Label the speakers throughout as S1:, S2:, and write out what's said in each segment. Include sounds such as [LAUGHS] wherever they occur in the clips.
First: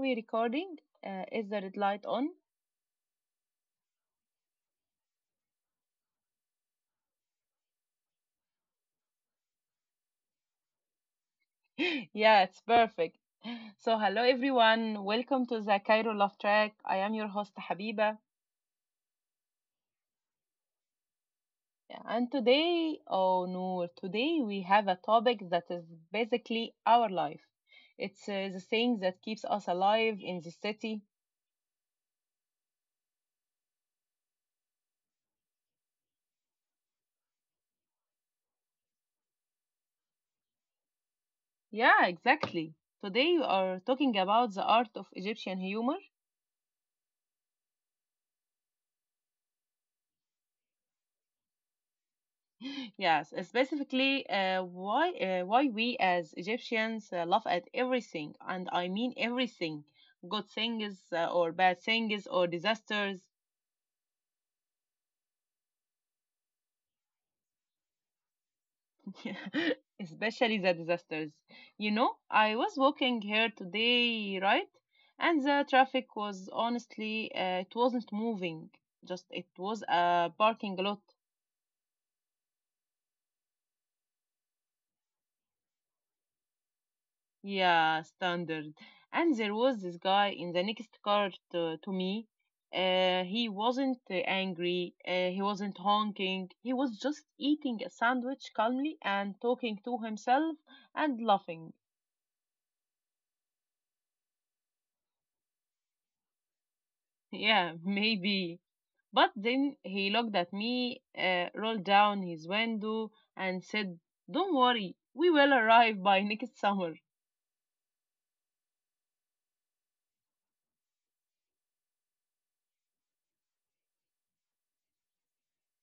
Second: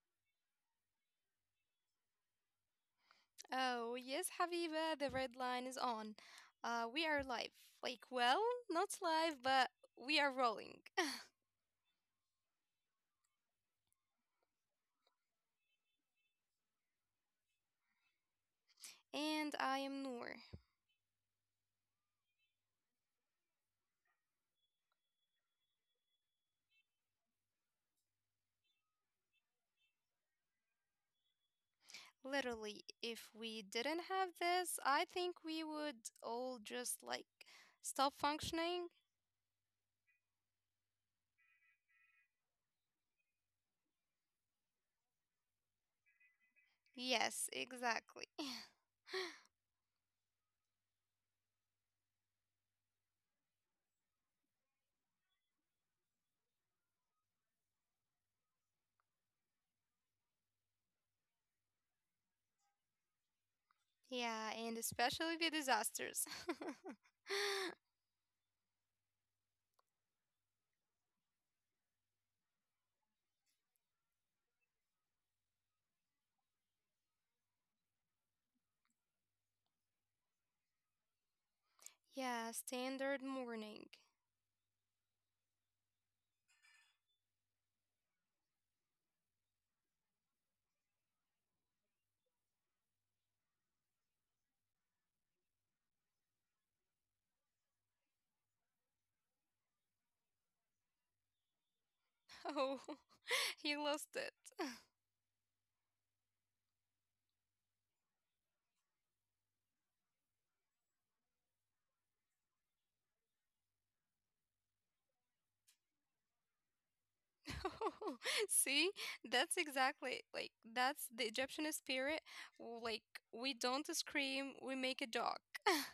S1: we recording? Is the red light on?
S2: Oh, yes, Habiba, the red line is on. We are live. Like, well, not live, but we are rolling.
S1: [LAUGHS] Yeah, it's perfect. Hello everyone. Welcome to the Cairo Love Track. I am your host Habiba.
S2: [LAUGHS] And I am Noor.
S1: And today, oh no, today we have a topic that is basically our life. It's the thing that keeps us alive in the city.
S2: Literally, if we didn't have this, I think we would all just like stop functioning.
S1: Yeah, exactly. Today we are talking about the art of Egyptian humor.
S2: Yes, exactly. [LAUGHS]
S1: Yes, specifically why we as Egyptians laugh at everything, and I mean everything, good things or bad things or disasters.
S2: Yeah, and especially the disasters. [LAUGHS]
S1: [LAUGHS] Especially the disasters. You know, I was walking here today, right, and the traffic was honestly it wasn't moving, just it was a parking lot.
S2: Yeah, standard morning.
S1: Yeah, standard. And there was this guy in the next car to me. He wasn't angry. He wasn't honking. He was just eating a sandwich calmly and talking to himself and laughing.
S2: Oh, [LAUGHS] he lost it. [LAUGHS]
S1: Yeah, [LAUGHS] maybe. But then he looked at me, rolled down his window, and said, "Don't worry, we will arrive by [LAUGHS] next summer."
S2: [LAUGHS] See, that's the Egyptian spirit. Like we don't scream, we make a dog. [LAUGHS]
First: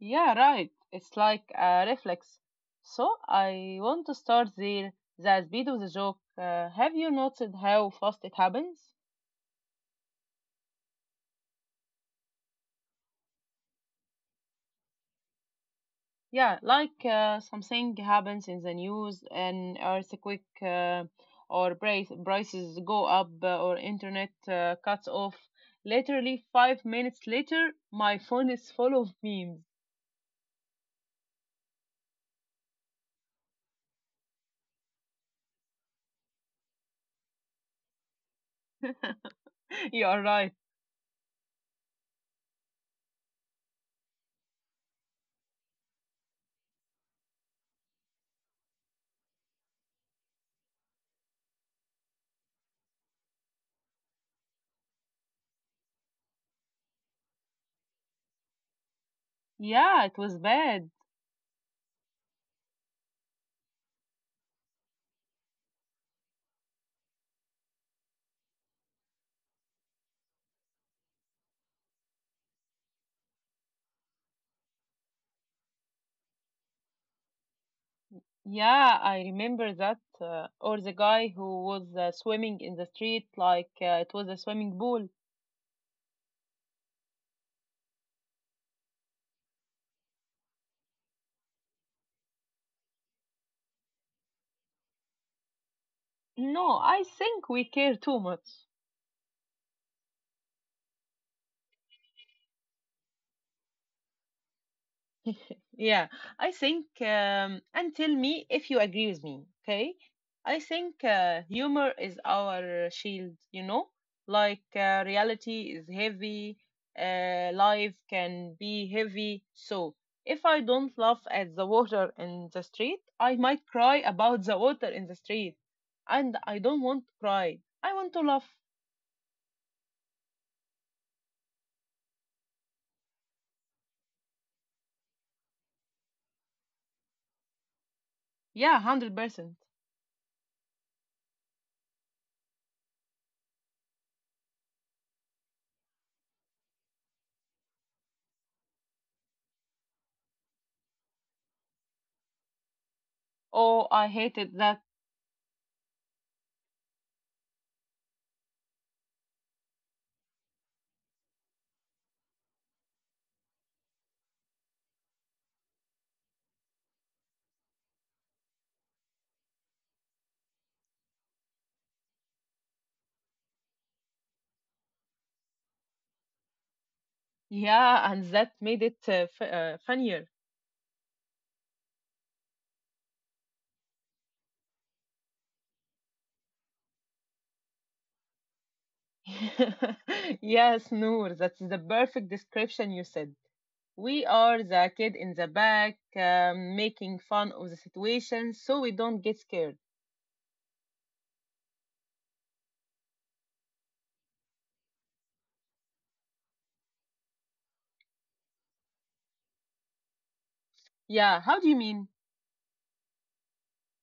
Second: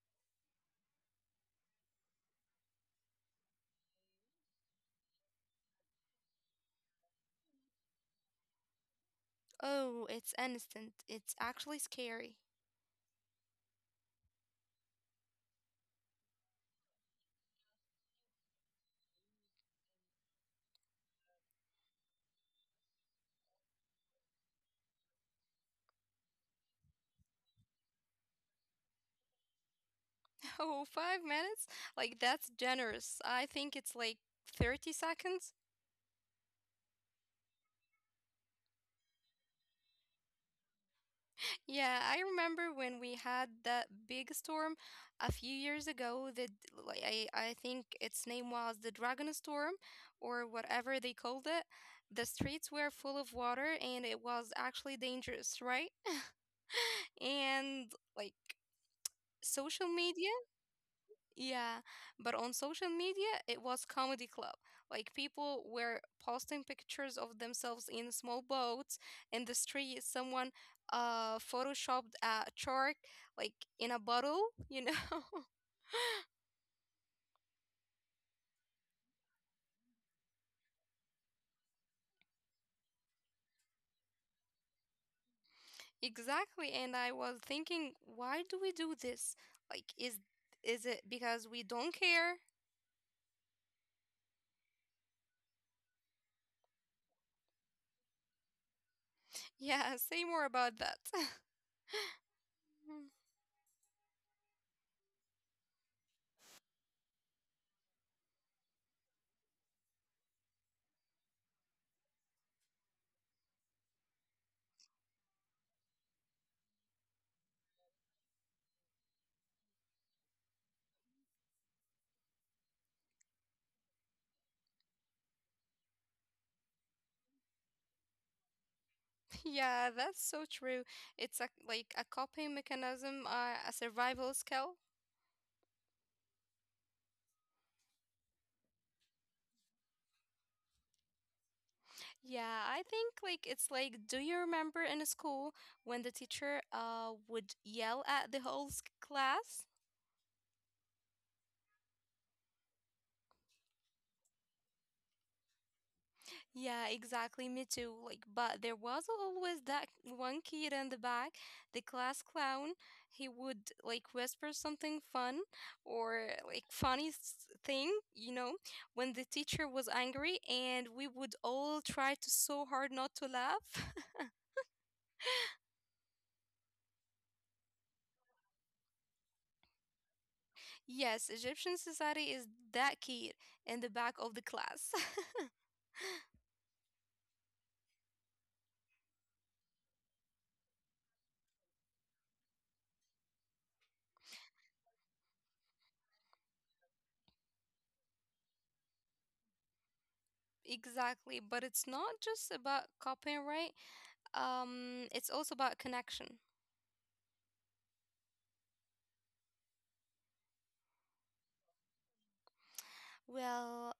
S1: Yeah, right. It's like a reflex. So I want to start there. The speed of the joke. Have you noticed how fast it happens?
S2: Oh, it's instant. It's actually scary.
S1: Yeah, like something happens in the news, an earthquake, or prices go up, or internet cuts off. Literally 5 minutes later, my phone is full of memes.
S2: [LAUGHS] Oh, 5 minutes? Like that's generous. I think it's like 30 seconds.
S1: [LAUGHS] You are right.
S2: Yeah, I remember when we had that big storm a few years ago that like, I think its name was the Dragon Storm or whatever they called it. The streets were full of water and it was actually dangerous, right? [LAUGHS] And like social
S1: Yeah, it
S2: media,
S1: was bad.
S2: yeah, but on social media, it was comedy club. Like people were posting pictures of themselves in small boats in the street. Someone photoshopped a shark like in a bottle, you know? [LAUGHS]
S1: Yeah, I remember that. Or the guy who was swimming in the street like it was a swimming pool.
S2: Exactly. And I was thinking, why do we do this? Like, is it because we don't care? [LAUGHS]
S1: No, I think we care too much.
S2: Yeah, say more about that. [LAUGHS] Mm,
S1: Yeah, I think, and tell me if you agree with me, okay? I think humor is our shield, you know? Like reality is heavy, life can be heavy. So if I don't laugh at the water in the street, I might cry about the water in the street. And I don't want to cry. I want to laugh.
S2: Yeah, that's so true. It's a, like a coping mechanism, a survival skill.
S1: Yeah, 100%.
S2: Yeah, I think like it's like, do you remember in school when the teacher would yell at the class?
S1: Oh, I hated that.
S2: Yeah, exactly, me too. Like, but there was always that one kid in the back, the class clown. He would like whisper something fun or like thing, you know, when the teacher was angry, and we would all try to so hard not to laugh. [LAUGHS]
S1: Yeah, and that made it funnier.
S2: Yes, Egyptian society is that kid in the back of the class.
S1: [LAUGHS] Yes, Noor, that's the perfect description you said. We are the kid in the back, making fun of the situation so we don't get scared.
S2: Exactly, but it's not just about copying, right? It's also about connection.
S1: Yeah, how do you mean?
S2: Well,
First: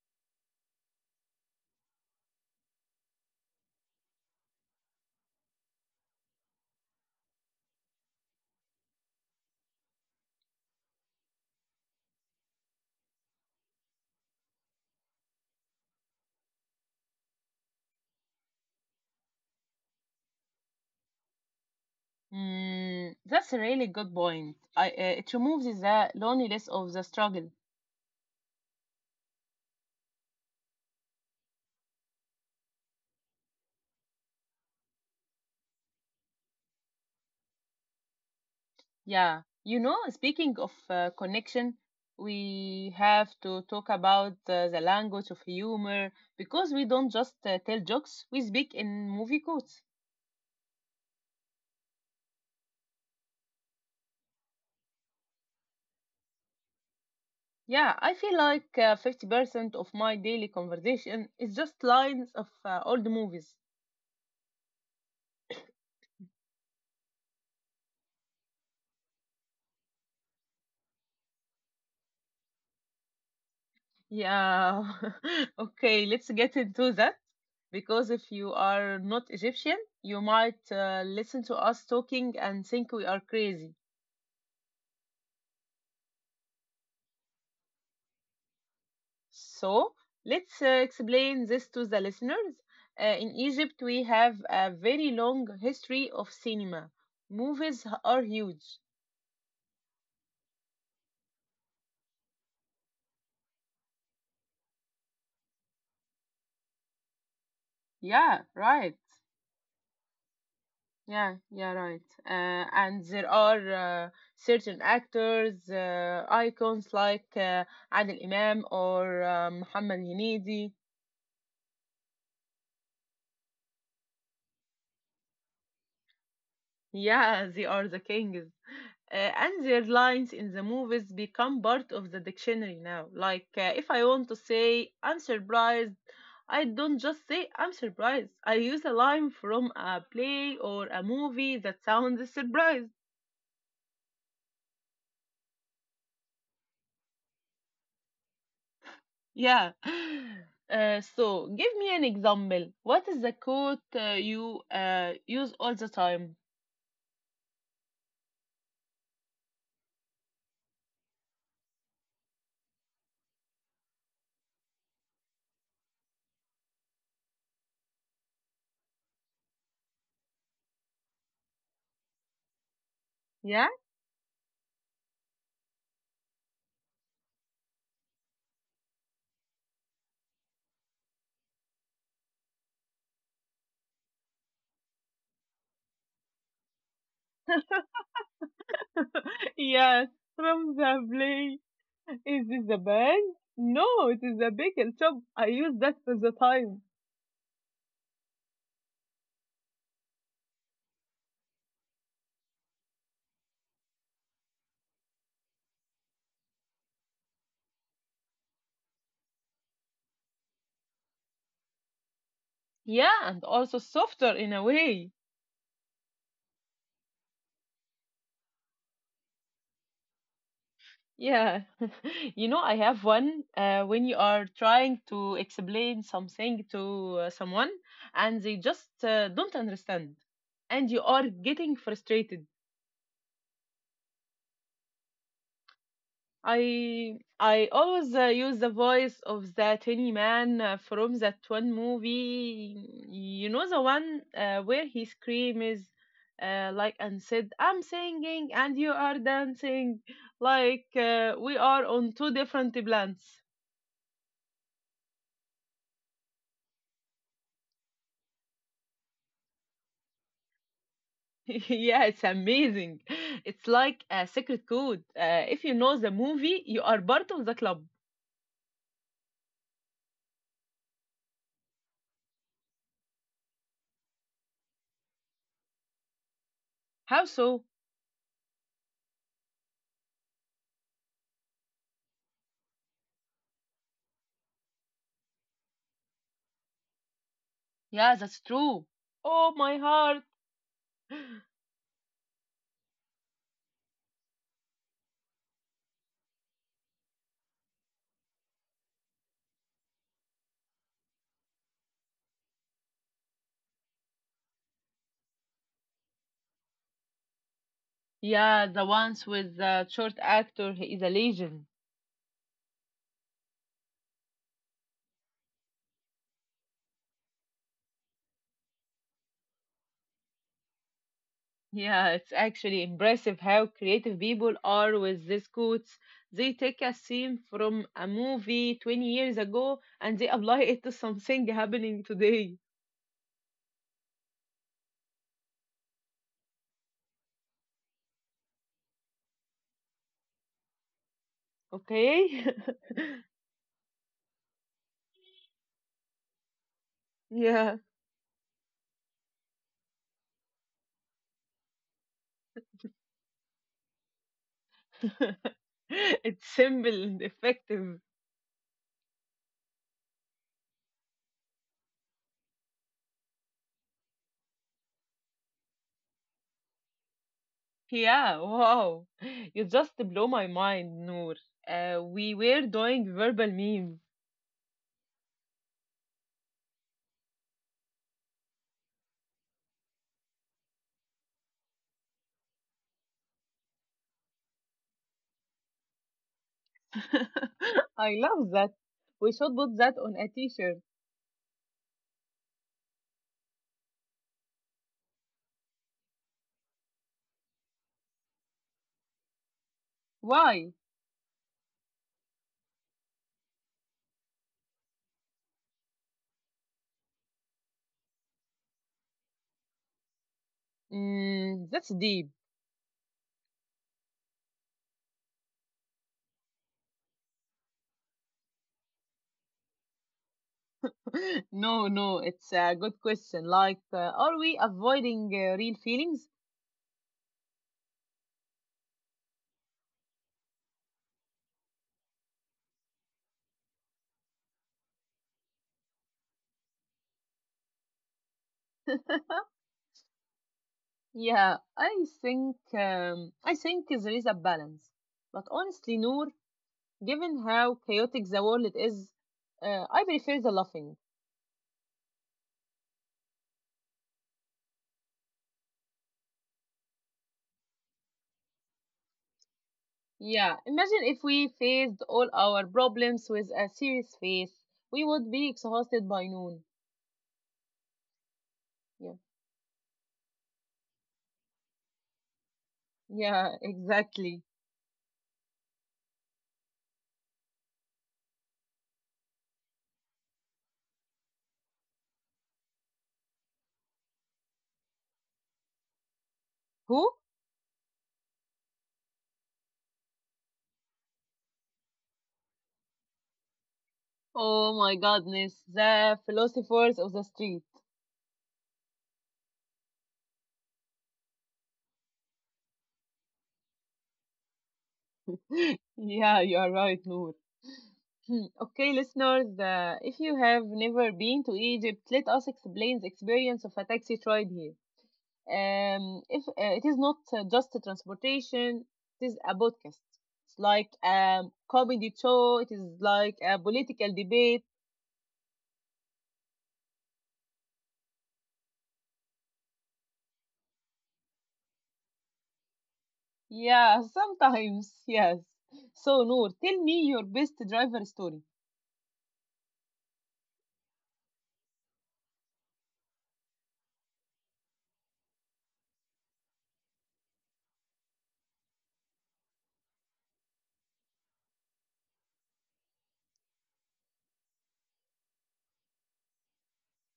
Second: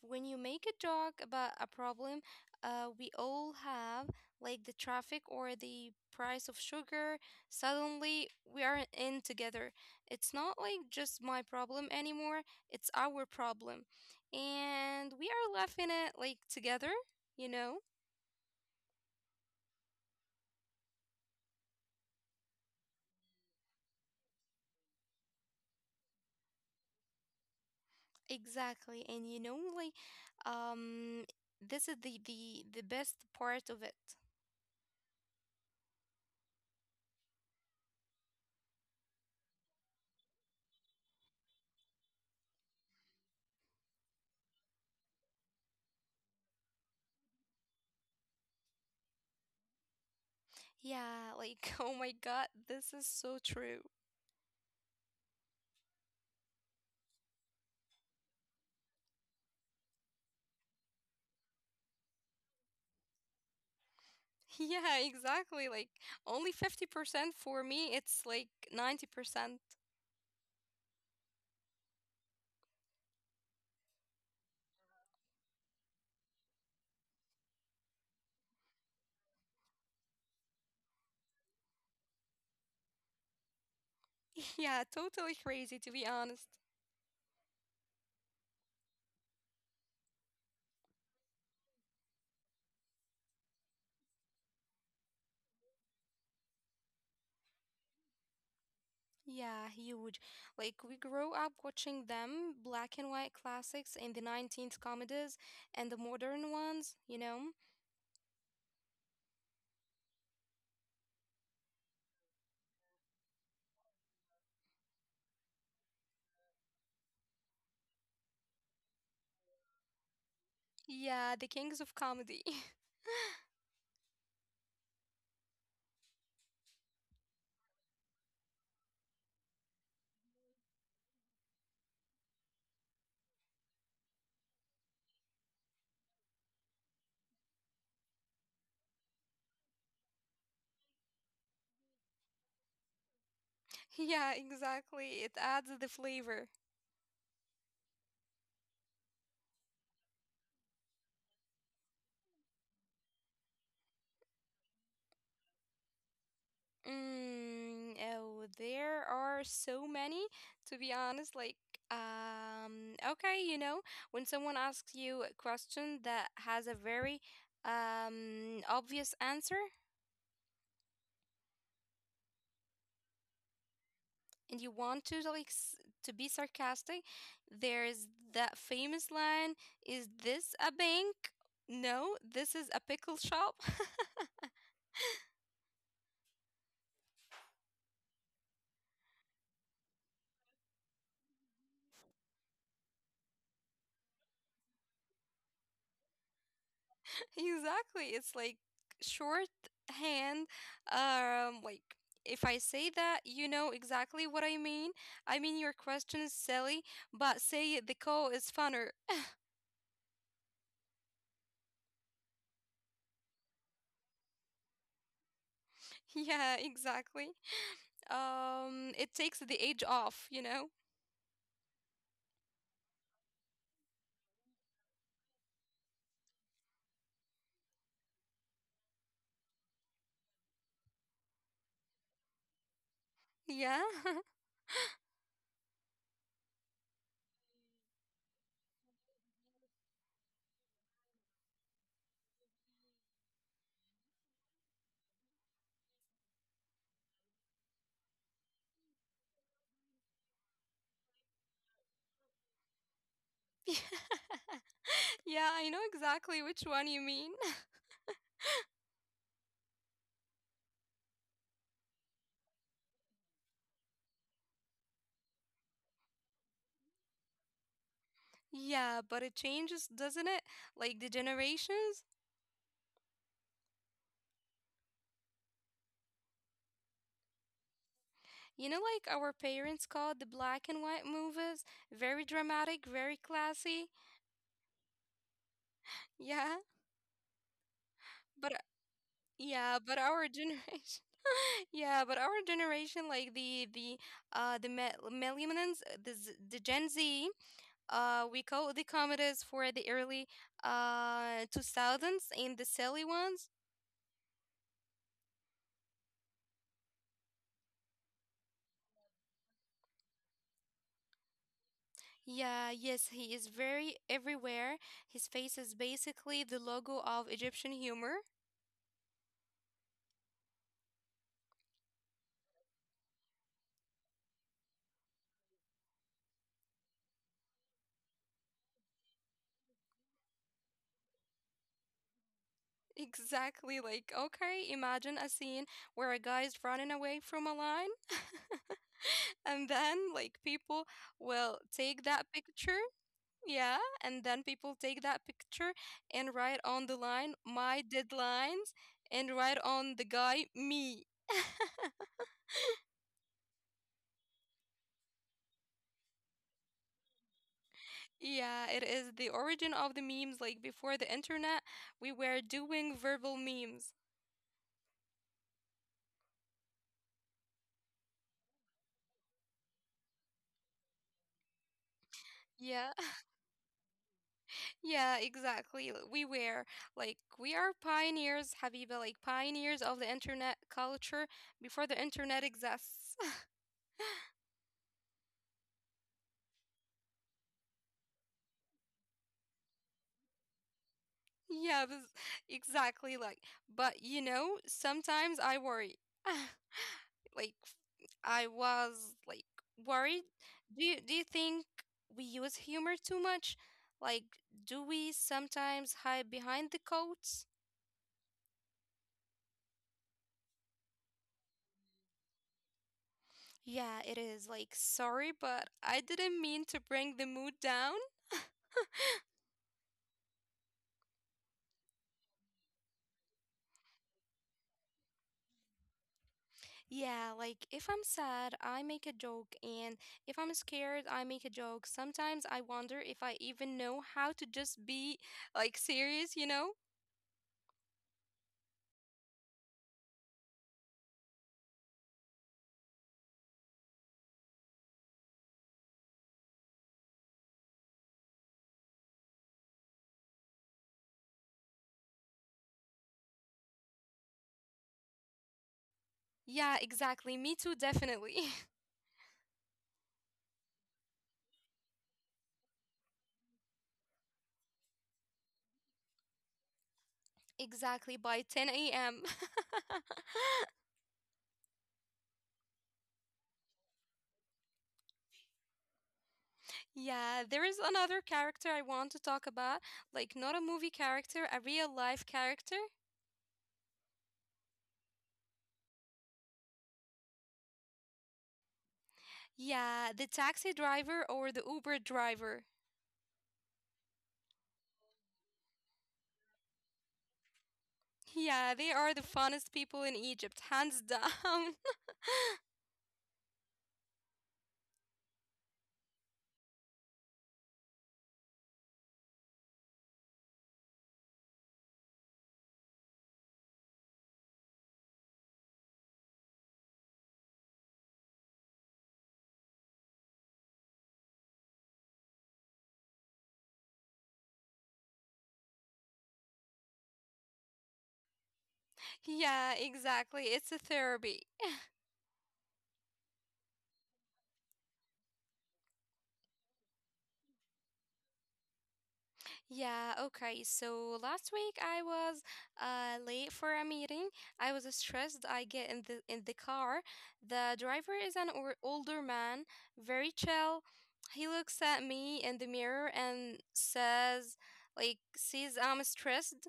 S2: when you make a joke about a problem, we all have like the traffic or the price of sugar. Suddenly, we are in together. It's not like just my problem anymore. It's our problem, and we are laughing at like together. You know.
S1: Mm, that's a really good point. It removes the loneliness of the struggle.
S2: Exactly. And you know, like, um, this is the best part of it.
S1: Yeah, you know, speaking of connection, we have to talk about the language of humor because we don't just tell jokes, we speak in movie codes.
S2: Yeah, like, [LAUGHS] oh my God, this is so true.
S1: Yeah, I feel like 50% of my daily conversation is just lines of old movies.
S2: [LAUGHS] Yeah, exactly. Like, only 50% for me, it's like 90%.
S1: Yeah, [LAUGHS] okay, let's get into that because if you are not Egyptian, you might listen to us talking and think we are crazy.
S2: [LAUGHS] Yeah, totally crazy, to be honest.
S1: So, let's explain this to the listeners. In Egypt, we have a very long history of cinema. Movies are huge.
S2: Yeah, huge. Like, we grow up watching them, black and white classics and the 19th comedies and the modern ones, you know?
S1: Yeah, right. Yeah, right. And there are uh, certain actors, icons like Adil Imam or Muhammad Hinidi.
S2: Yeah, the kings of comedy. [LAUGHS]
S1: Yeah, [LAUGHS] they are the kings. And their lines in the movies become part of the dictionary now. Like, if I want to say, "I'm surprised," I don't just say, "I'm surprised." I use a line from a play or a movie that sounds surprised.
S2: [LAUGHS] Yeah, exactly. It adds the flavor.
S1: Yeah. [GASPS] [LAUGHS] So give me an example. What is the quote you use all the time?
S2: Mm, oh, there are so many, to be honest. Like, okay, you know, when someone asks you a question that has a very obvious answer
S1: Yeah?
S2: and you want to to be sarcastic, there's that famous line, "Is this a bank?" No, this is a pickle shop.
S1: [LAUGHS] Yes, from the play. Is this the bank? No, it is the bagel shop. I use that all the time.
S2: Exactly. It's like short hand. Like if I say that, you know exactly what I mean. I mean, your question is silly, but say it, the call is funner. [LAUGHS]
S1: Yeah, and also softer in a way.
S2: Yeah, exactly. It takes the edge off, you know?
S1: Yeah. [LAUGHS] You know, I have one when you are trying to explain something to someone and they just don't understand and you are getting frustrated.
S2: Yeah.
S1: I always use the voice of the tiny man from that one movie. You know the one where he screams and said, "I'm singing and you are dancing," like we are on two different planets.
S2: [LAUGHS] Yeah, I know exactly which one you mean.
S1: [LAUGHS] Yeah, it's amazing. It's like a secret code. If you know the movie, you are part of the club.
S2: [LAUGHS] Yeah, but it changes, doesn't it? Like the generations.
S1: How so?
S2: You know, like our parents called the black and white movies very dramatic, very classy. Yeah,
S1: Yeah, that's true.
S2: but uh,
S1: Oh, my heart.
S2: yeah, but our generation, [LAUGHS] yeah, but our generation, like the millennials, the Gen Z, we call the comedies for the early two thousands and the silly ones.
S1: Yeah, the ones with the short actor he is a legend.
S2: Yeah, yes, he is very everywhere. His face is basically the logo of Egyptian humor. [LAUGHS]
S1: Yeah, it's actually impressive how creative people are with these quotes. They take a scene from a movie 20 years ago and they apply it to something happening today.
S2: Exactly, like okay, imagine a scene where a guy is running away from a lion. [LAUGHS] And then like people will
S1: Okay?
S2: take
S1: [LAUGHS]
S2: that picture yeah and then people take that picture and write on the
S1: Yeah.
S2: line my deadlines and write on the guy me. [LAUGHS]
S1: [LAUGHS] It's simple and effective.
S2: Yeah, it is the origin of the memes. Like before the internet we were doing verbal memes.
S1: Yeah, wow. You just blow my mind, Noor. We were doing verbal
S2: Yeah
S1: memes.
S2: [LAUGHS] Yeah, exactly, we were like we are pioneers, Habiba, like pioneers of the internet culture before the internet exists.
S1: [LAUGHS] I love that. We should put that on a t-shirt.
S2: Yeah, this exactly like, but you know, sometimes I worry. [SIGHS] [LAUGHS] Like I was like
S1: Why?
S2: Worried. Do you think we use humor too much? Like, do we sometimes hide behind the coats?
S1: Mm, that's deep.
S2: Yeah, it is like sorry, but I didn't mean to bring the mood down.
S1: [LAUGHS] No, no, it's a good question. Like, are we avoiding real feelings?
S2: Yeah, like if I'm sad, I make a joke, and if I'm scared, I make a joke. Sometimes I wonder if I even know how to just be like serious, you know?
S1: [LAUGHS] Yeah, I think there is a balance. But honestly, Noor, given how chaotic the world is, I prefer the laughing.
S2: Yeah, exactly. Me too, definitely.
S1: Yeah, imagine if we faced all our problems with a serious face. We would be exhausted by noon.
S2: [LAUGHS] Exactly
S1: Yeah.
S2: by 10 a.m. [LAUGHS]
S1: Yeah, exactly.
S2: Yeah, there is another character I want to talk about, like not a movie character, a real life character.
S1: Who?
S2: Yeah, the taxi driver or the Uber driver. [LAUGHS]
S1: Oh my goodness, the philosophers of the street.
S2: Yeah, they are the funnest people in Egypt, hands [LAUGHS] down.
S1: [LAUGHS] Yeah, you are right, Noor. Hmm, okay, listeners, if you have never been to Egypt, let us explain the experience of a taxi ride here. If It is not just a transportation, it is a podcast. It's like a comedy show. It is like a political debate.
S2: Yeah, exactly. It's a therapy.
S1: Yeah, [LAUGHS] sometimes, yes. So, Noor, tell me your best driver story.
S2: Yeah, okay. So last week I was late for a meeting. I was stressed. I get in the car. The driver is an or older man, very chill. He looks at me in the mirror and says like sees I'm stressed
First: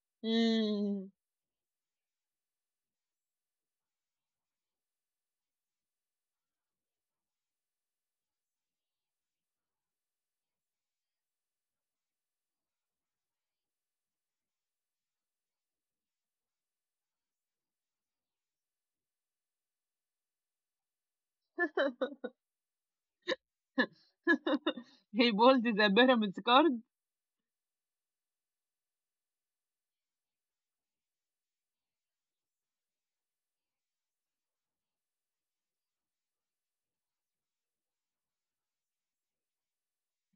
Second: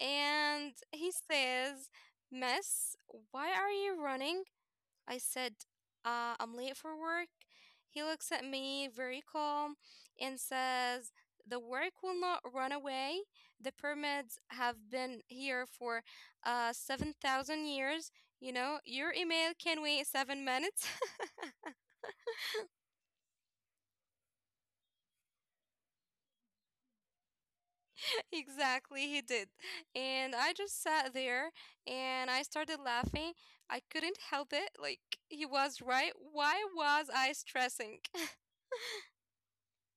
S2: and
S1: Mm.
S2: he says, "Miss, why are you running? I said, I'm late for work. He looks at me very calm and says, The work will not run away. The pyramids have been here for 7,000 years. You know, your email can wait 7 minutes.
S1: [LAUGHS] He bowled the pyramids card.
S2: [LAUGHS] Exactly, he did. And I just sat there and I started laughing. I couldn't help it. Like, he was right. Why was I stressing? [LAUGHS]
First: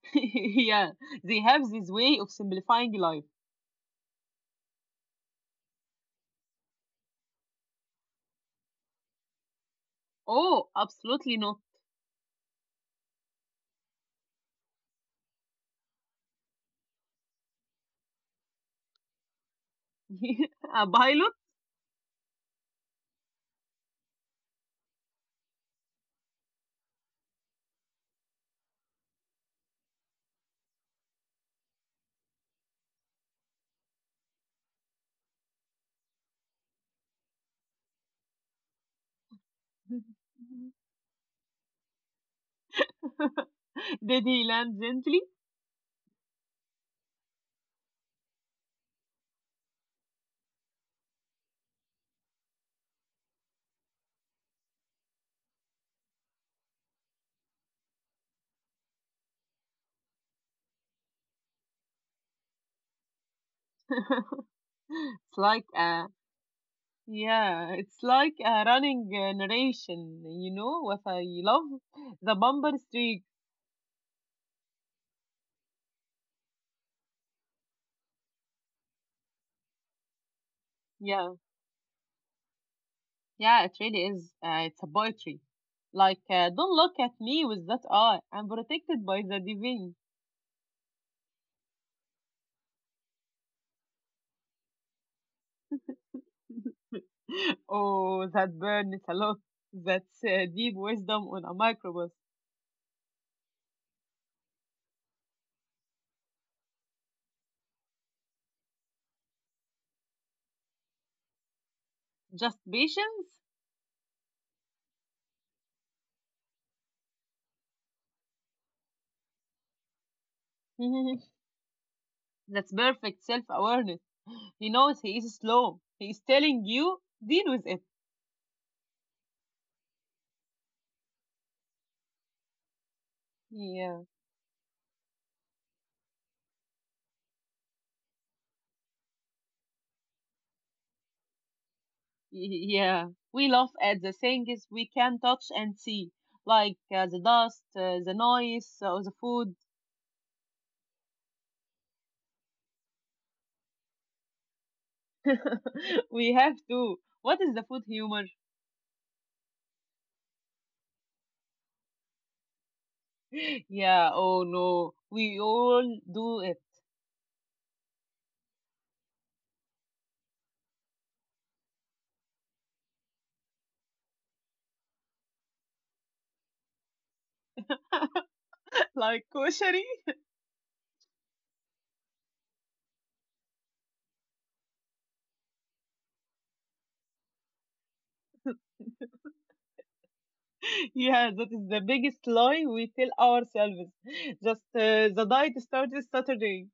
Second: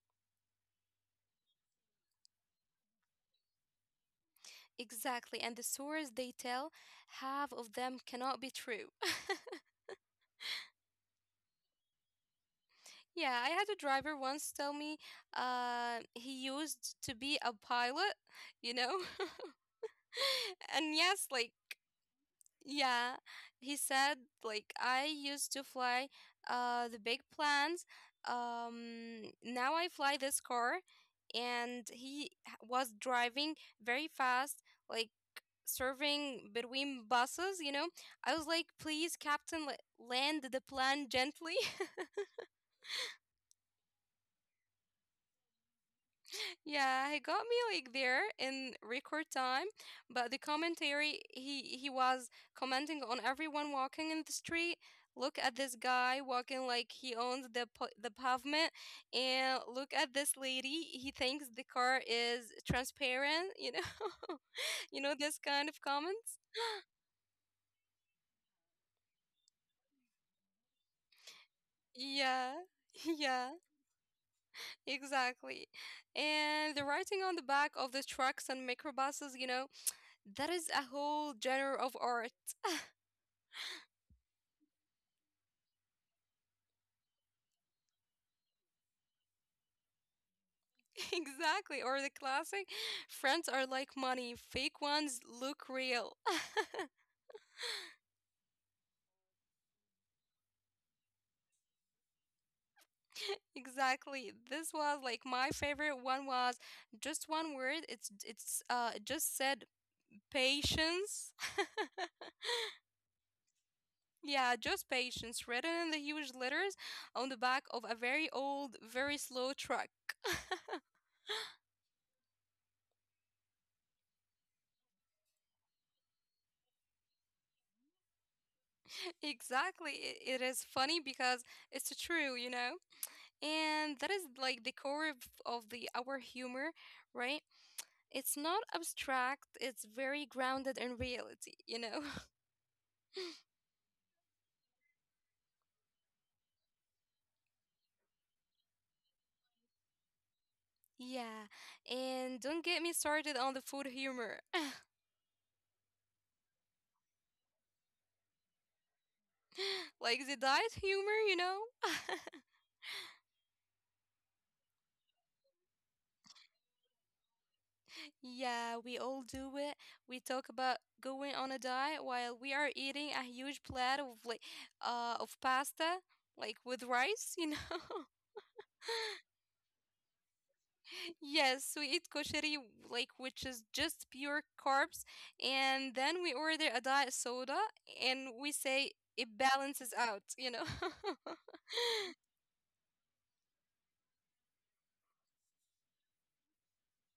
S1: [LAUGHS] Yeah, they have this way of simplifying life.
S2: Exactly, and the stories they tell, half of them cannot be true.
S1: Oh, absolutely not.
S2: [LAUGHS] Yeah, I had a driver once tell me he used to be a pilot, you know?
S1: [LAUGHS] A
S2: [LAUGHS] And
S1: pilot?
S2: yes, like, yeah, he said, like, I used to fly the big planes. Now I fly this car, and he was driving very fast, like, serving between buses, you know. I was like, please, Captain, land the plane gently.
S1: [LAUGHS] Did he land gently?
S2: [LAUGHS] Yeah, he got me like there in record time. But the commentary, he was commenting on everyone walking in the street. Look at this guy walking like he owns the pavement. And look at this lady. He thinks the car is transparent, you know.
S1: [LAUGHS]
S2: [LAUGHS] You know,
S1: It's
S2: this
S1: like
S2: kind of
S1: a
S2: comments.
S1: yeah, it's like a running narration. You know what I love? The
S2: Yeah.
S1: bumper
S2: [LAUGHS]
S1: streak.
S2: Yeah. Exactly. And the writing on the back of the trucks and microbuses, you know, that is a
S1: Yeah.
S2: whole genre of art. [LAUGHS]
S1: Yeah, it really is. It's a poetry. Like, don't look at me with that eye. I'm protected by the divine.
S2: Exactly. Or the classic friends are like money, fake ones look real. [LAUGHS]
S1: [LAUGHS] Oh, that burn is a lot. That's deep wisdom on a microbus.
S2: Exactly. This was like my favorite one was just one word. It just said patience. [LAUGHS]
S1: Just patience?
S2: Yeah, just patience written in the huge letters on the back of a very old, very slow truck.
S1: [LAUGHS] That's perfect self awareness. He knows he is slow. He is telling you, deal with it.
S2: Exactly. It is funny because it's true, you know? And that is
S1: Yeah,
S2: like the core of the our humor, right? It's not abstract, it's very grounded in reality, you know? [LAUGHS]
S1: yeah. We laugh at the things we can touch and see, like the dust, the noise, or the food.
S2: Yeah. And don't get me started on the food humor. [LAUGHS]
S1: [LAUGHS] We have to. What is the food humor?
S2: Like the diet humor, you know?
S1: [LAUGHS] Yeah, oh no, we all do it.
S2: Yeah, we all do it. We talk about going on a diet while we are eating a huge plate of like of pasta, like with rice, you know? [LAUGHS]
S1: [LAUGHS] Like koshery. [LAUGHS]
S2: Yes, we eat koshari, like which is just pure carbs, and then we order a diet soda and we say it balances out, you know. [LAUGHS]
S1: Yeah, that is the biggest lie we tell ourselves. [LAUGHS] Just the diet starts Saturday.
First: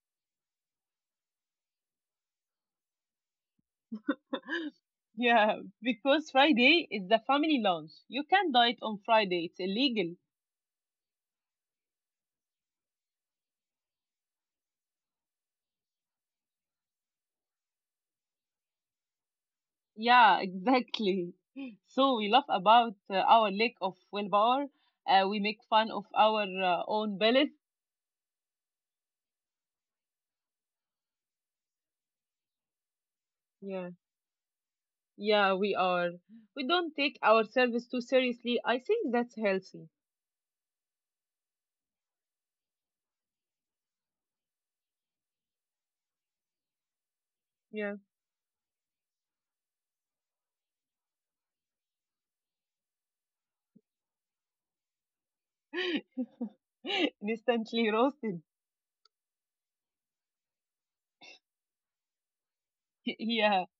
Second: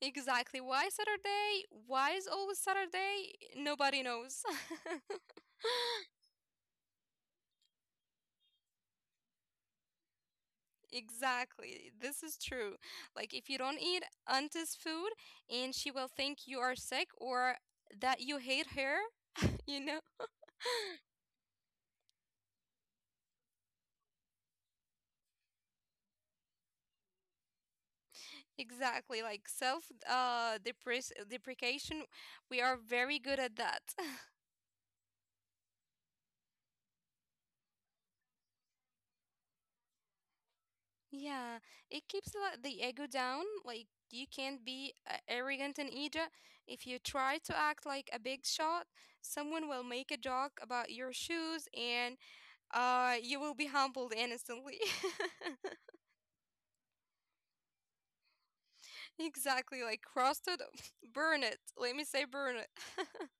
S2: Exactly. Why Saturday? Why is always Saturday? Nobody knows.
S1: [GASPS]
S2: [LAUGHS]
S1: Yeah, because Friday is the family lunch. You can diet on Friday, it's illegal.
S2: Exactly. This is true. Like if you don't eat auntie's food and she will think you are sick or that you hate her, [LAUGHS] you know.
S1: Yeah, [LAUGHS] exactly. So we laugh about our lack of willpower. We make fun of our own bellies.
S2: Exactly, like self depress deprecation, we are very good
S1: Yeah.
S2: at that. [LAUGHS]
S1: Yeah, we are. We don't take ourselves too seriously. I think that's healthy.
S2: Yeah, it keeps like, the ego down. Like you can't be arrogant in Egypt. If you try
S1: Yeah.
S2: to act like a big shot, someone will make a joke about your shoes and you will be humbled instantly. [LAUGHS]
S1: [LAUGHS] Instantly roasted.
S2: Exactly, like crusted, [LAUGHS] burn it. Let me say burn it.
S1: [LAUGHS] Yeah.
S2: [LAUGHS]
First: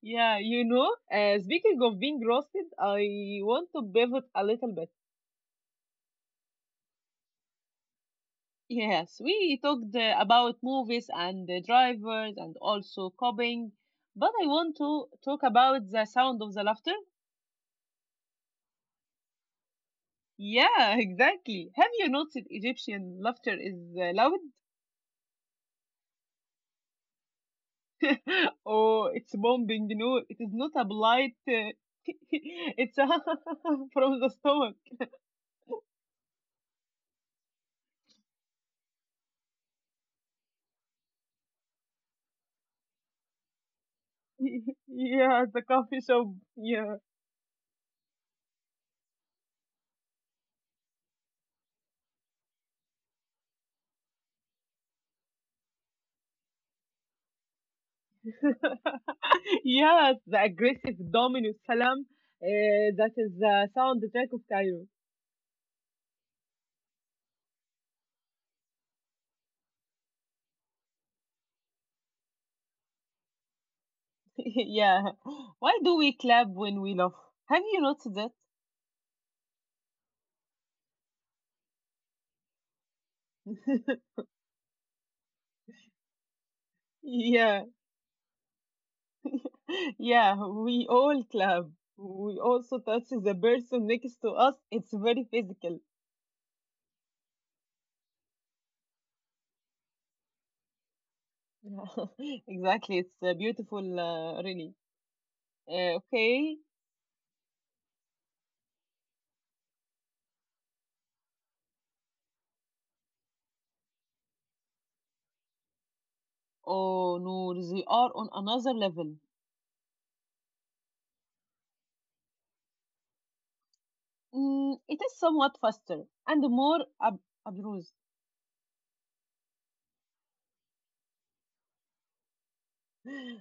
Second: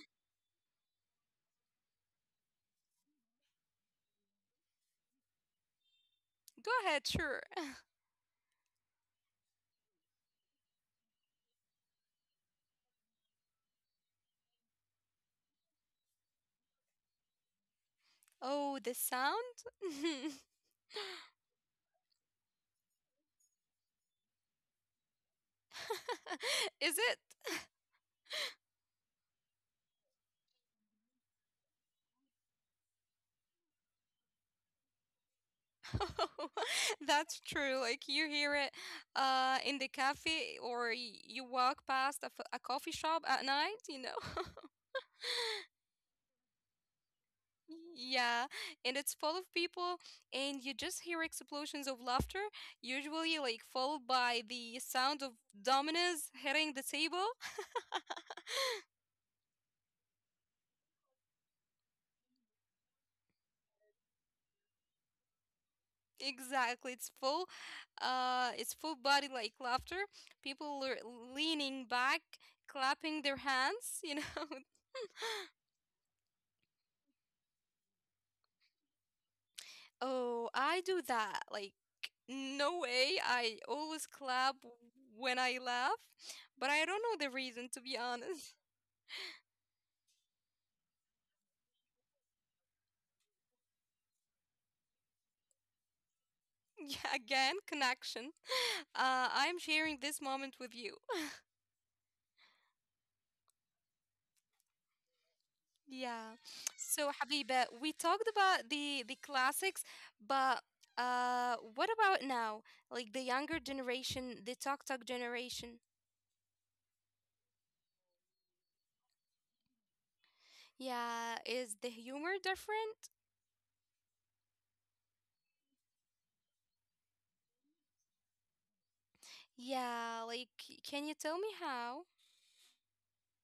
S1: Yeah, you know, speaking of being roasted, I want to pivot a little bit.
S2: Go ahead, sure. [LAUGHS]
S1: Yes, we talked about movies and the drivers and also copying, but I want to talk about the sound of the laughter.
S2: Oh, the sound? [LAUGHS]
S1: Yeah, [LAUGHS] exactly. Have you noticed Egyptian laughter is loud?
S2: [LAUGHS] Is it?
S1: [LAUGHS] Oh, it's bombing. No, it is not a blight. [LAUGHS] It's a [LAUGHS] from the stomach.
S2: [LAUGHS] That's true. Like you hear it in the cafe or you walk past a coffee shop at night, you know. [LAUGHS]
S1: [LAUGHS] Yeah, the coffee shop. Yeah.
S2: Yeah, and it's full of people and you just hear explosions of laughter, usually like followed by the sound of dominoes hitting the table. [LAUGHS]
S1: [LAUGHS] Yes, the aggressive domino salam. That is the soundtrack of Cairo.
S2: Exactly. It's full body like laughter. People are leaning back, clapping their hands, you know. [LAUGHS]
S1: [LAUGHS] Yeah. Why do we clap when we laugh? Have you noticed that?
S2: Oh, I do that. Like, no way. I always
S1: [LAUGHS]
S2: clap when I laugh, but I don't know the reason, to
S1: Yeah.
S2: be honest. [LAUGHS]
S1: Yeah, we all clap. We also touch the person next to us. It's very physical.
S2: Yeah, again, connection. I'm sharing this moment with you. [LAUGHS]
S1: [LAUGHS] Exactly. It's beautiful, really.
S2: Yeah.
S1: Okay.
S2: So, Habiba, we talked about the classics, but what about now? Like the younger generation, the talk talk generation.
S1: Oh, no, they are on another level.
S2: Yeah, is the humor different?
S1: Mm, it is somewhat faster and more ab abstruse.
S2: Yeah, like can you tell me how?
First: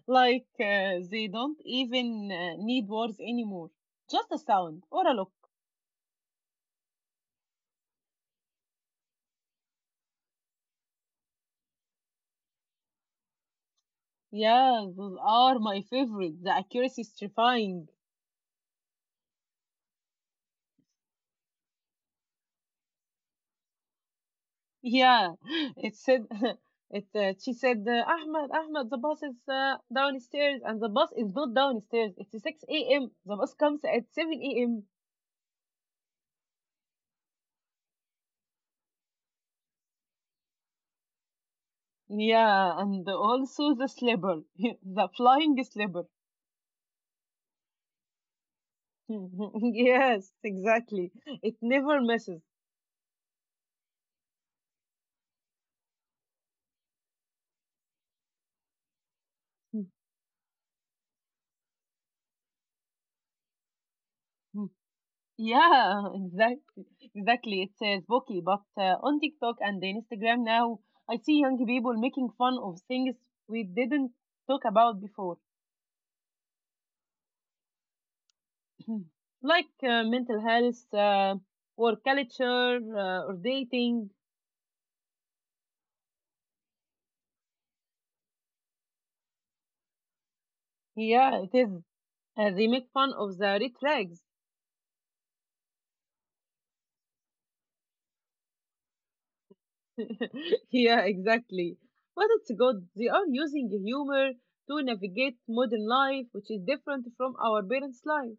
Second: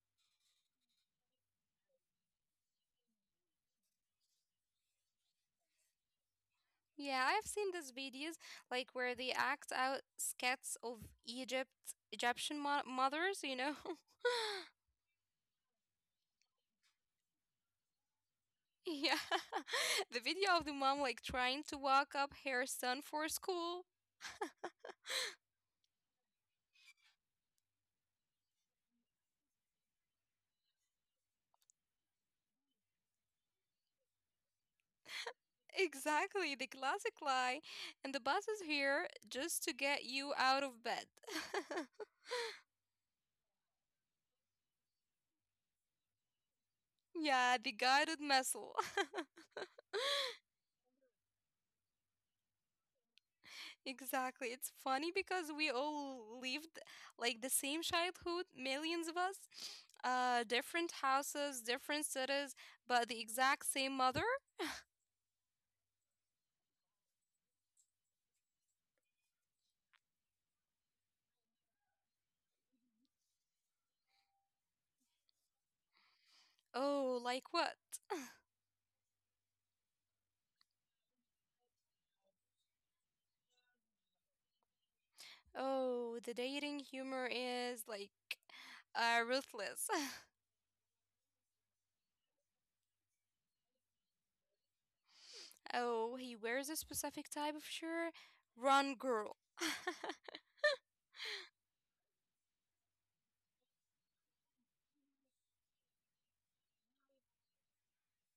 S1: Like they don't even need words anymore. Just a sound or a look.
S2: Yeah, I've seen these videos like where they act out sketches of Egypt, mothers, you know? [LAUGHS]
S1: Yeah, those are my favorite. The accuracy is terrifying.
S2: Yeah. [LAUGHS] The video of the mom like trying to walk up her son for school.
S1: Yeah, [LAUGHS] it said [LAUGHS] it. She said, "Ahmed, Ahmed, the bus is downstairs," and the bus is not downstairs. It's 6 a.m. The bus comes at 7 a.m.
S2: Exactly, the classic lie. And the bus is here just to get you out of bed. [LAUGHS]
S1: Yeah, and also the slipper, [LAUGHS] the flying slipper.
S2: Yeah, the guided missile. [LAUGHS]
S1: [LAUGHS] Yes, exactly. It never misses.
S2: Exactly. It's funny because we all lived like the same childhood, millions of us, different houses, different cities, but the exact same mother.
S1: [LAUGHS] yeah, exactly, exactly. It says Boki, but on TikTok and Instagram now, I see young people making fun of things we didn't talk about before.
S2: Oh, like what?
S1: Hmm. Like mental health, work culture, or dating.
S2: Oh, the dating humor is like ruthless.
S1: Yeah, it is. They make fun of the red flags.
S2: [LAUGHS] Oh, he wears a specific type of shirt. Run, girl. [LAUGHS]
S1: [LAUGHS] Yeah, exactly. But it's good. They are using humor to navigate modern life, which is different from our parents' life.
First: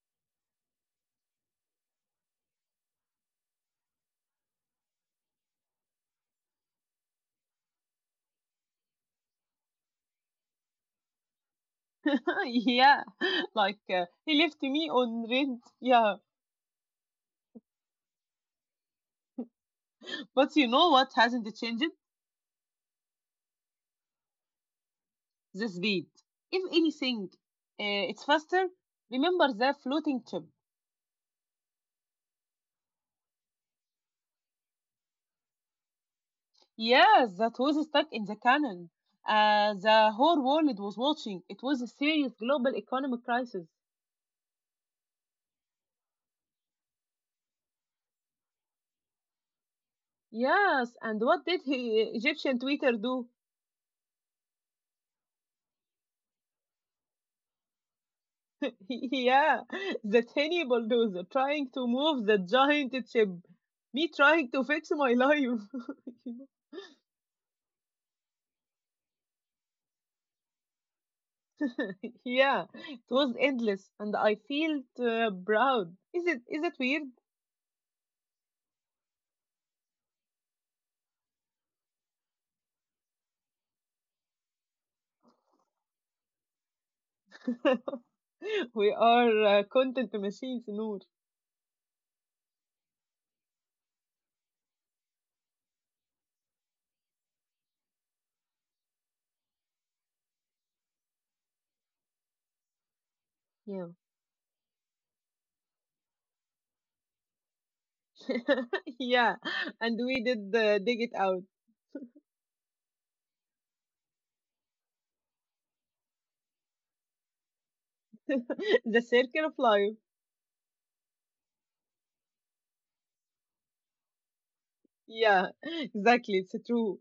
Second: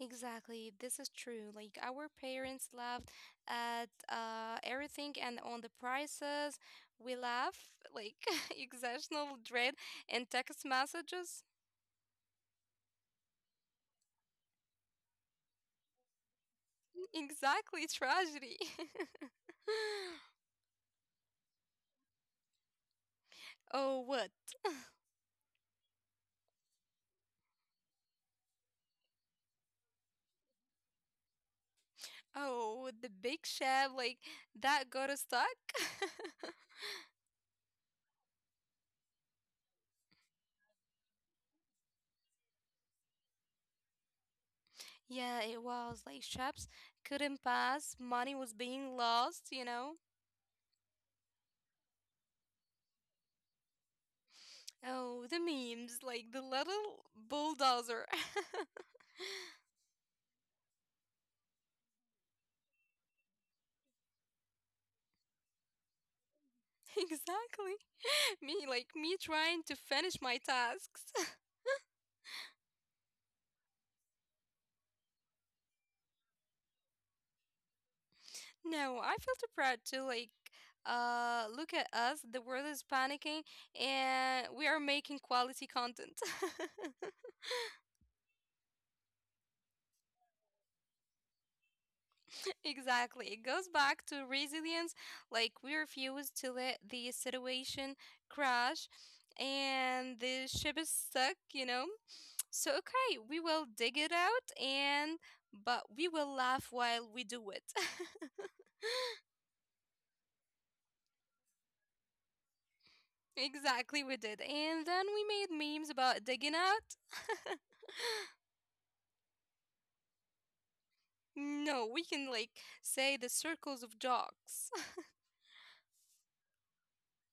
S2: Exactly, this is true. Like our parents laughed at everything and on the prices. We laugh like [LAUGHS] exceptional dread and text messages.
S1: [LAUGHS] Yeah, like he left me on rent. Yeah,
S2: Exactly, tragedy. [LAUGHS]
S1: but you know what hasn't changed?
S2: Oh, what?
S1: The speed. If anything, it's faster. Remember the floating chip.
S2: Oh, the big shab like that got us stuck.
S1: Yes, that was stuck in the canon. The whole world was watching. It was a serious global economic crisis.
S2: [LAUGHS] Yeah, it was like shops couldn't pass. Money was being lost. You know.
S1: Yes, and what did he, Egyptian Twitter do?
S2: Oh, the memes like the little bulldozer. [LAUGHS]
S1: [LAUGHS] Yeah, the tiny bulldozer trying to move the giant chip. Me trying to fix my life.
S2: [LAUGHS] Exactly. [LAUGHS] Me trying to finish my tasks. [LAUGHS]
S1: [LAUGHS] Yeah, it was endless, and I feel proud. Is it weird?
S2: No, I felt proud to like look at us, the world is panicking and we are making quality content. [LAUGHS]
S1: [LAUGHS] We are content machines, Noor.
S2: Exactly. It goes back to resilience, like we refuse to let the situation crash and the ship is stuck, you know. So okay, we will dig it
S1: Yeah.
S2: out and but we will laugh while we do it. [LAUGHS]
S1: [LAUGHS] Yeah, and we did dig it out.
S2: Exactly, we did. And then we made memes about digging out. [LAUGHS]
S1: [LAUGHS] The circle of life.
S2: No, we can like say the circles of jocks. [LAUGHS]
S1: Yeah, [LAUGHS] exactly. It's true.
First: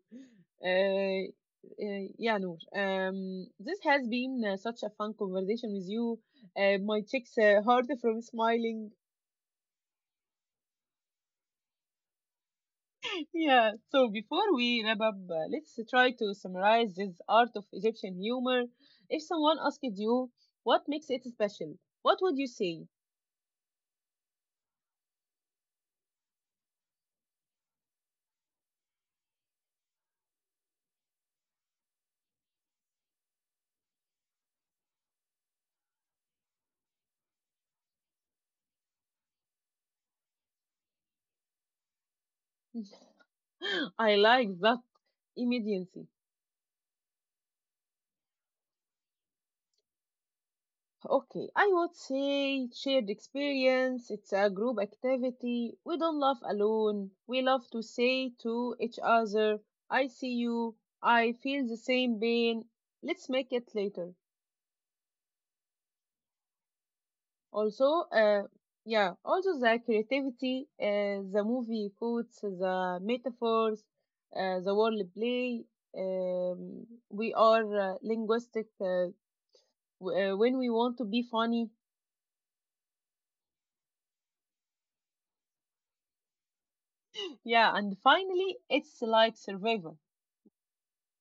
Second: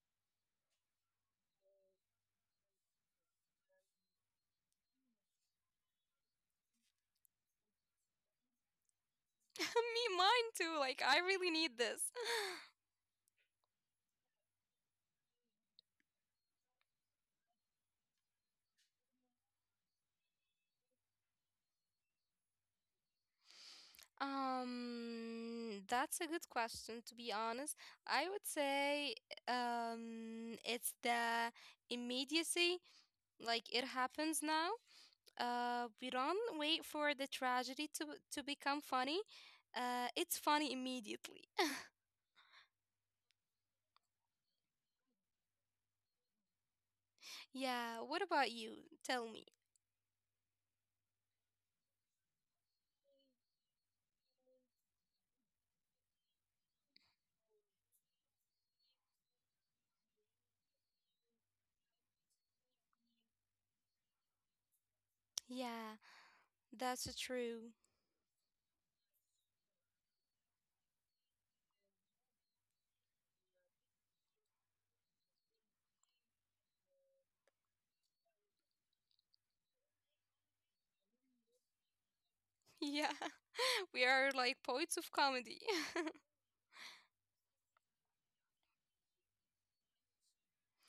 S1: Uh, yeah, Noor. This has been such a fun conversation with you. My cheeks hurt from smiling.
S2: Me, mine too. Like, I really need this. [LAUGHS]
S1: [LAUGHS] Yeah. So before we wrap up, let's try to summarize this art of Egyptian humor. If someone asked you what makes it special, what would you say?
S2: That's a good question, to be honest. I would say, it's the immediacy. Like, it happens now. We don't wait for the tragedy to become funny. It's funny immediately. [LAUGHS]
S1: [LAUGHS] I like that immediacy.
S2: Yeah, what about you? Tell me.
S1: Okay, I would say shared experience. It's a group activity. We don't laugh alone. We love to say to each other, I see you. I feel the same pain. Let's make it later.
S2: Yeah, that's
S1: Also,
S2: true. [LAUGHS]
S1: yeah, also the creativity, the movie quotes, the metaphors, the word play. We are linguistic when we want to be funny.
S2: Yeah, we are like poets of comedy.
S1: Yeah, and finally, it's like survival.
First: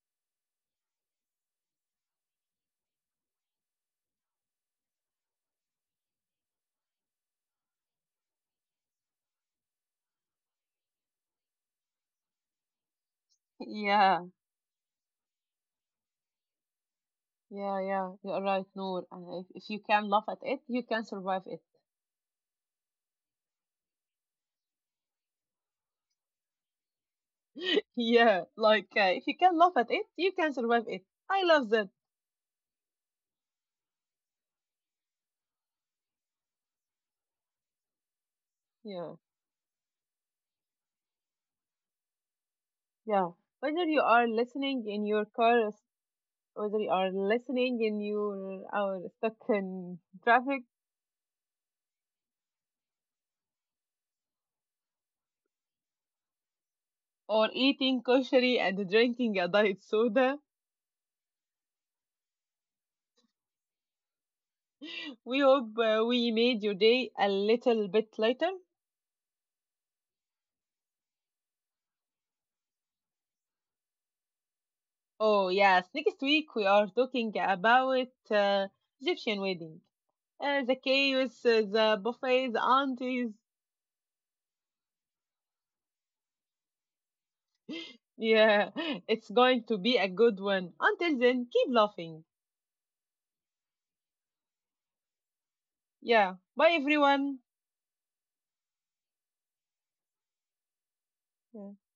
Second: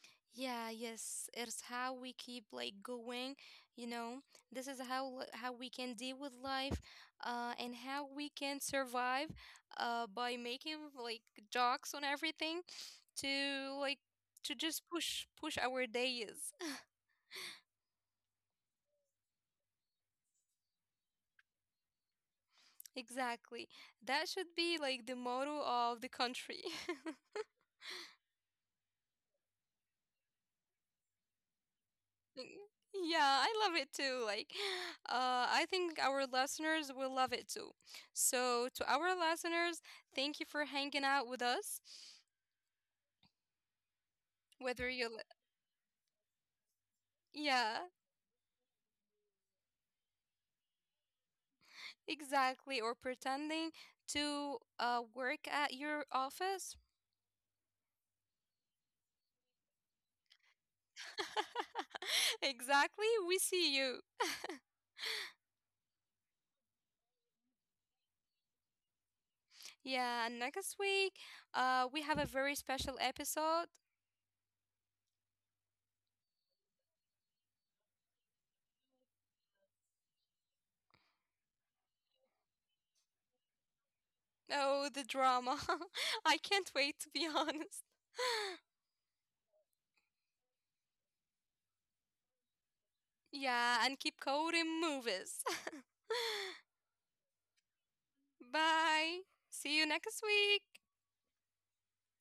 S2: [LAUGHS] Yeah, yes. It's how we keep like going, you know. This is how how we can deal with life, and how we can survive, by making like jokes on everything to like
S1: Yeah,
S2: to just push push our days. [LAUGHS]
S1: yeah. You're right, Noor. And if you can laugh at it, you can survive
S2: Exactly. That should be like the motto of the country.
S1: it. [LAUGHS] Yeah, like if you can laugh at it, you can survive it. I love that.
S2: Yeah, I love it too. Like, [GASPS] [SIGHS] I think our listeners will love it too. So, to
S1: Yeah,
S2: our listeners, thank you for hanging out with us.
S1: yeah. Whether you are listening
S2: Whether
S1: in
S2: you,
S1: your car, whether you are listening
S2: yeah,
S1: in your our stuck in traffic,
S2: exactly, or pretending to work at your office.
S1: or eating koshari and drinking a diet soda,
S2: [LAUGHS] Exactly, we see you. [LAUGHS]
S1: we hope we made your day a little bit lighter.
S2: Yeah, and next week, we have a very special episode.
S1: Oh yes, next week we are talking about Egyptian wedding. The chaos, the buffet, the aunties.
S2: Oh, the drama. [LAUGHS] I can't wait, to be honest. [LAUGHS]
S1: Yeah, [LAUGHS] it's going to be a good one. Until then, keep laughing.
S2: Yeah, and keep coding movies. [LAUGHS]
S1: Yeah, bye everyone.
S2: Bye. See you next week.
S1: Yeah.